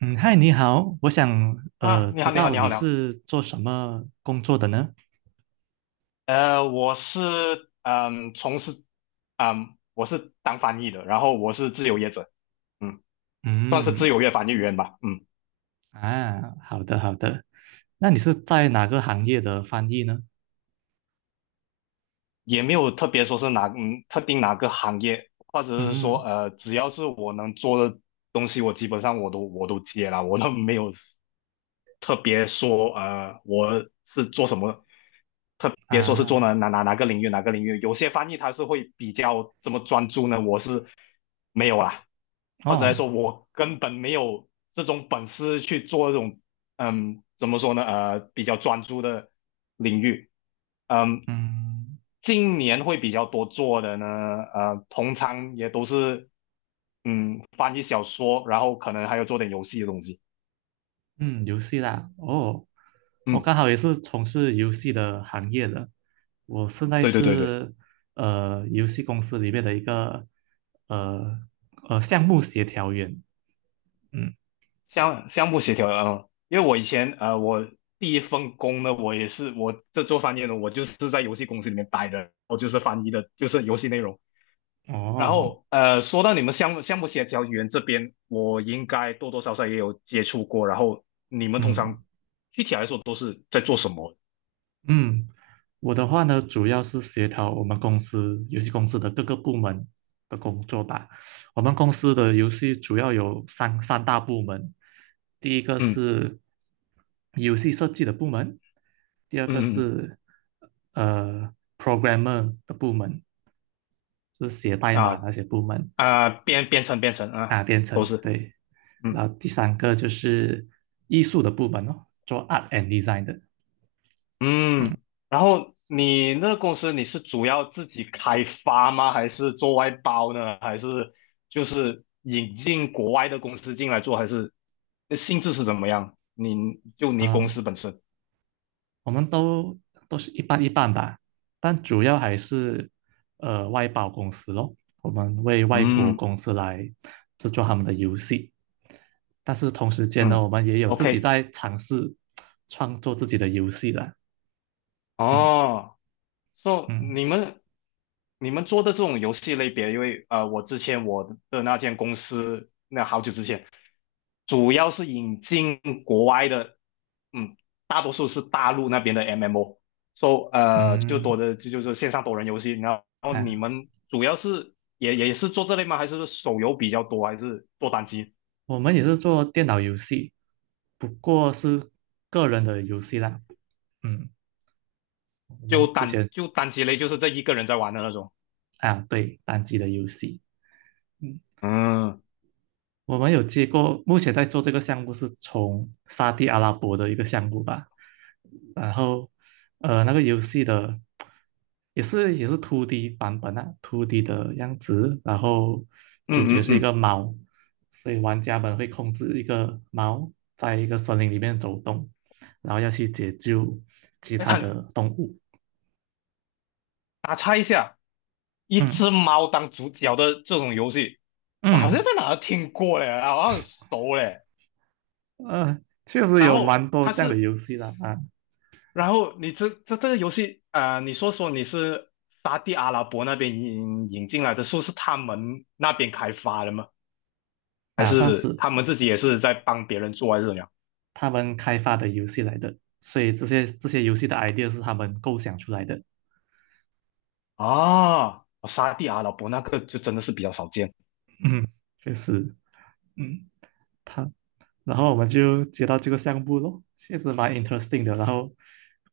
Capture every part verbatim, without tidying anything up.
嗯，嗨，你好，我想呃啊，你知好，你好，道你好，你你好。是做什么工作的呢？呃，我是嗯，从事嗯，我是当翻译的，然后我是自由业者，嗯，算是嗯，自由业翻译员吧，嗯，啊，好的好的，那你是在哪个行业的翻译呢？也没有特别说是哪嗯特定哪个行业，或者是说嗯，呃，只要是我能做的东西，我基本上我都我都接了，我都没有特别说呃我是做什么，特别说是做啊，哪哪哪哪个领域哪个领域，有些翻译他是会比较这么专注呢，我是没有啦，或者来哦，说我根本没有这种本事去做这种嗯怎么说呢呃比较专注的领域，嗯。嗯今年会比较多做的呢，呃，通常也都是，嗯，翻译小说，然后可能还有做点游戏的东西。嗯，游戏啦，哦，我嗯，刚好也是从事游戏的行业的，我现在对对对对。是呃游戏公司里面的一个呃呃项目协调员，嗯，项项目协调的，嗯，因为我以前呃，我第一份工呢，我也是我这做翻译的，我就是在游戏公司里面待的，我就是翻译的，就是游戏内容。然哦，后呃，说到你们项目项目协调员这边，我应该多多少少也有接触过。然后你们通嗯。常具体来说都是在做什么？嗯。我的话呢，主要是协调我们公司游戏公司的各个部门的工作吧。我们公司的游戏主要有三三大部门，第一个是游戏设计的部门，第二嗯个嗯嗯是呃 programmer 的部门，就是写代嗯码啊，那些部门啊，编编程编程啊，啊，编都程是对。嗯。然后第三个就是艺术的部门哦，做 art and design 的，嗯嗯，然后你那个公司你是主要自己开发吗？还是做外包呢？还是就是引进国外的公司进来做？还是性质是怎么样？你就你公啊。司本身？我们都都是一半一半吧，但主要还是呃外包公司咯，我们为外国嗯公司来制作他们的游戏。但是同时间呢，嗯我们也有自己，OK，在尝试创作自己的游戏啦。嗯哦。So 嗯你们你们做的这种游戏类别，因为呃，我之前我的那间公司，那好久之前，主要是引进国外的，嗯，大多数是大陆那边的 M M O。So 呃，就多嗯，的就就是线上多人游戏。然后你哎，们主要是也也是做这类吗？还是手游比较多，还是做单机？我们也是做电脑游戏，不过是个人的游戏啦。嗯，我就们之单前就单机类，就是这一个人在玩的那种。啊，对，单机的游戏。嗯嗯我们有接过，目前在做这个项目是从沙地阿拉伯的一个项目吧，然后呃那个游戏的也是也是 二 D 版本啊，二 D 的样子，然后主角嗯嗯是一个嗯，猫，所以玩家们会控制一个猫在一个森林里面走动，然后要去解救其哎，他很的动物。打岔一下。一嗯只猫当主角的这种游戏，我好像嗯，在哪儿听过嘞，好像很熟嘞。呃，确实然有后蛮多它这样的是，游戏的啊然后你这这这个游戏，啊，你说说你是沙地阿拉伯那边引引进来的，说是他们那边开发的吗？还啊，算是是。他们自己也是在帮别人做，还是怎么样？他们开发的游戏来的，所以这些这些游戏的 idea 是他们构想出来的。啊，沙地阿拉伯那个就真的是比较少见。嗯，确实，嗯，他，然后我们就接到这个项目咯，确实蛮 interesting 的。然后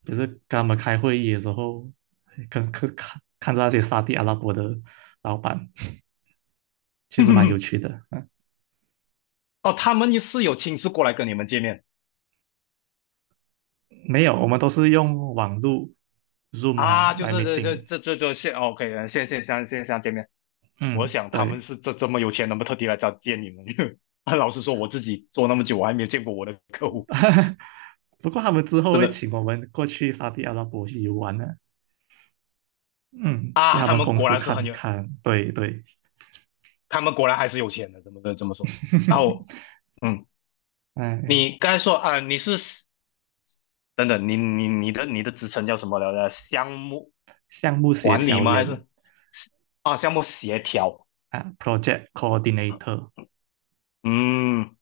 也是跟他们开会议的时候，跟看看看着那些沙地阿拉伯的老板，确实蛮有趣 的。嗯，哦，他们也是有亲自过来跟你们见面没有，我们都是用网络 Zoom 啊啊，就来 是这这 meeting。这这这现 OK，现现现现现见面。我嗯，想他们对。是这这么有钱，能不能特地来找见你们？因为老实说，我自己做那么久，我还没有见过我的客户，不过他们之后真会的请我们过去沙地阿拉伯去游玩的。嗯，去啊，他他们们公果司然是很看有，看，对对，他们果然还是有钱的，怎么的这么说？然后，嗯，哎，你刚才说啊，你是等等，你你你的你的职称叫什么来着？项目项目协管理调吗？还员是啊，项目协调？啊，project coordinator,嗯，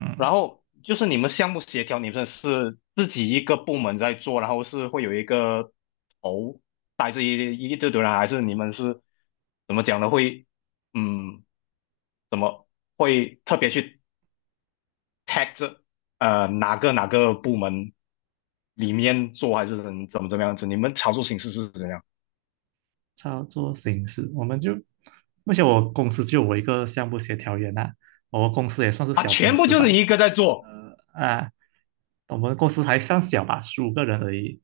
嗯，然后就是你们项目协调，你们是自己一个部门在做，然后是会有一个头带着一一堆堆人，还是你们是怎么讲呢？会嗯，怎么会特别去 tag 这呃哪个哪个部门里面做，还是怎怎么怎么样子？你们操作形式是怎样操作形式，我们就，目前我公司就我一个项目协调员啊，我们公司也算是啊？小公全部司就是吧，一个在做啊，我们公司还算小吧，十五个人而已，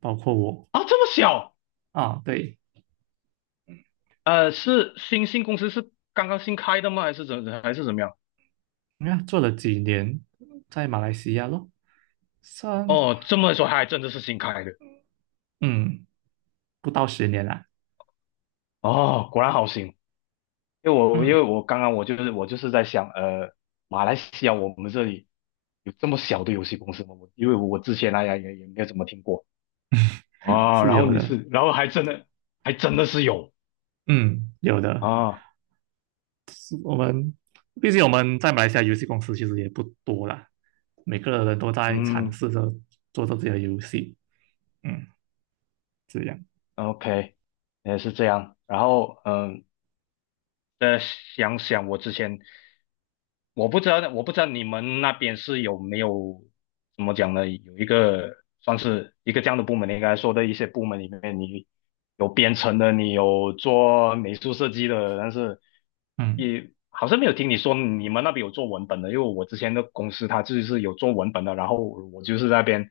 包括我啊，这么小？啊，对，呃，是新新公司是刚刚新开的吗？还是怎还是怎么样？你看做了几年，在马来西亚咯，算，哦，这么说还真的是新开的。嗯，不到十年啦，哦，果然好行，因为我因嗯，为我刚刚我就是我就是在想，呃，马来西亚我们这里有这么小的游戏公司吗？我因为我之前大呀也也没有怎么听过啊，是然后有你的，是，然后还真的还真的是有嗯，有的。啊，我们毕竟我们在马来西亚游戏公司其实也不多啦，每个人都在尝嗯试着做着自己的游戏，嗯，这样，，OK，也是这样。然后嗯，再想想我之前。我不知道，我不知道你们那边是有没有怎么讲呢？有一个算是一个这样的部门，你刚才说的一些部门里面，你有编程的，你有做美术设计的，但是嗯也好像没有听你说你们那边有做文本的，因为我之前的公司它就是有做文本的，然后我就是在那边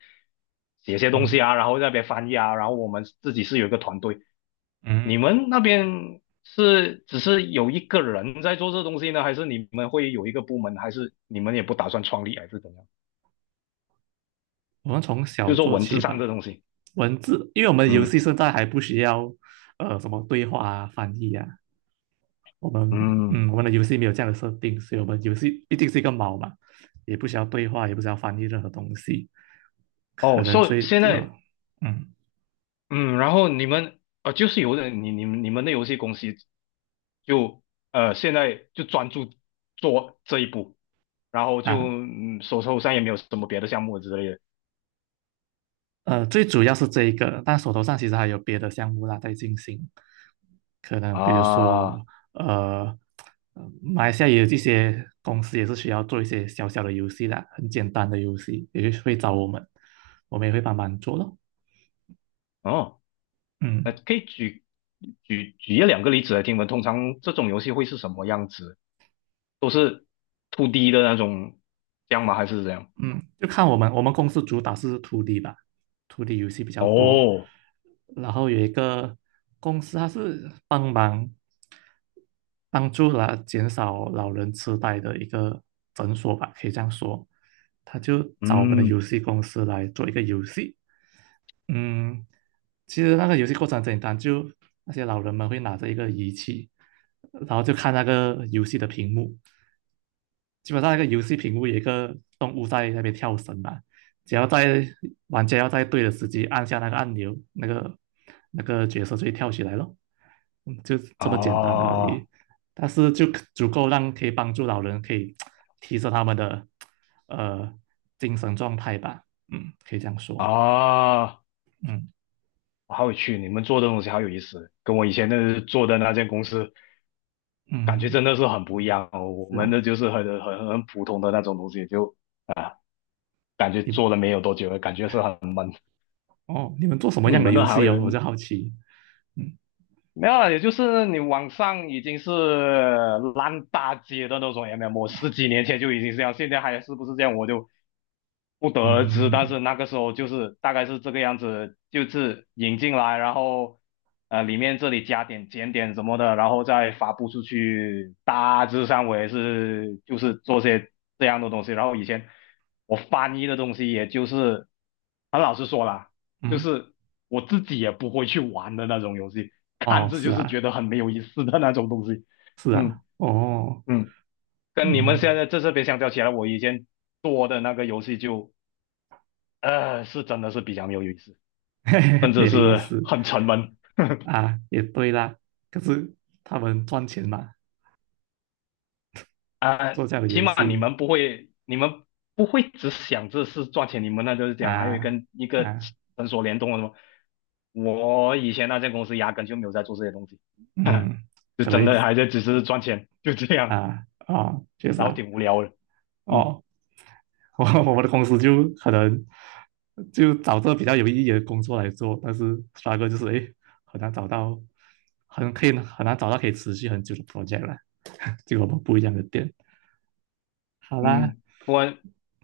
写些东嗯西啊，然后在那边翻译啊，然后我们自己是有一个团队，你嗯，们那边是只是有一个人在做这东西呢，还是你们会有一个部门，还是你们也不打算创立，还是怎样？我们从就小是说做文字起上吧。这东西，文字，因为我们游嗯戏现在还不需要呃什么对话啊、翻译啊，我们嗯，嗯我们的游戏没有这样的设定，所以我们游戏一定是一个猫嘛，也不需要对话，也不需要翻译任何东西，可哦，能所以最现呃在嗯嗯，然后你们呃，就是有的你你们你们的游戏公司就呃现在就专注做这一步，然后就啊嗯手头上也没有什么别的项目之类的呃，最主要是这一个，但手头上其实还有别的项目啦在进行，可能比如说啊，呃，呃马来西亚也有一些公司也是需要做一些小小的游戏啦，很简单的游戏，也就会找我们，我们也会帮忙做咯。哦。呃，嗯。可以举举举一两个例子来听闻，通常这种游戏会是什么样子？都是 two d 的那种，这样吗？还是怎样？嗯，就看我们我们公司主打是 二 D 吧，二 D 游戏比较多。哦，然后有一个公司，它是帮忙帮助啦减少老人痴呆的一个诊所吧，可以这样说。他就找我们的嗯，游戏公司来做一个游戏。嗯，其实那个游戏过程很简单，就那些老人们会拿着一个仪器，然后就看那个游戏的屏幕，基本上那个游戏屏幕有一个动物在那边跳绳嘛，只要在玩家要在对的时机按下那个按钮，那个那个角色就会跳起来咯。嗯就这么简单而啊已。但是就足够让可以帮助老人可以提升他们的呃精神状态吧。嗯，可以这样说。啊，嗯好有趣！你们做的东西好有意思，跟我以前那做的那间公司感觉嗯，真的是很不一样哦。我是们啊，的就是很很很普通的那种东西，就啊，感觉做你了没有多久，感觉是很，哦，你们做什么你样的们游的还戏有哦？我就好奇。嗯没有了，也就是你网上已经是烂大街的那种 M M，我十几年前就已经是这样，现在还是不是这样，我就不得而知。但嗯是那个时候就是大概是这个样子，就是引进来，然后呃里面这里加点减点什么的，然后再发布出去。大致上我也是就是做些这样的东西。然后以前我翻译的东西，也就是很老实说啦，就嗯，嗯是我自己也不会去玩的那种游戏，看哦，着是就是啊觉得很没有意思的那种东西。是嗯啊，哦，嗯，跟你们现嗯。在在这边相较起来，我以前做的那个游戏就呃是真的是比较没有意思，嘿甚嘿，没至有意是思很沉闷啊，也对啦。可是他们赚钱嘛，啊，做这样的起游码你戏们不会，你们不会只想着是赚钱，你们那就是讲还有啊跟一个啊，诊所联动的什么。我以前那间公司压根就没有在做这些东西，嗯，就可能真会的还在只是赚钱，就这样。啊哦，确实然后啊，挺无聊的。嗯哦，我我们的公司就可能就找这比较有意义的工作来做，但是刷 t 就是诶，很难找到，很可以很难找到可以持续很久的 project 啦，这个我们不一样的点。好啦，嗯，不过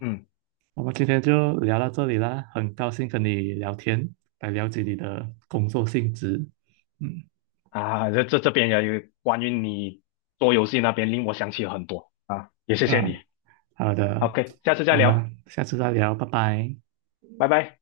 嗯我们今天就聊到这里啦，很高兴跟你聊天，来了解你的工作性质。嗯啊，这这这边也有关于你做游戏那边令我想起了很多啊，也谢谢啊，你。好的，OK，下次再我聊，们下次再聊，拜拜。拜拜。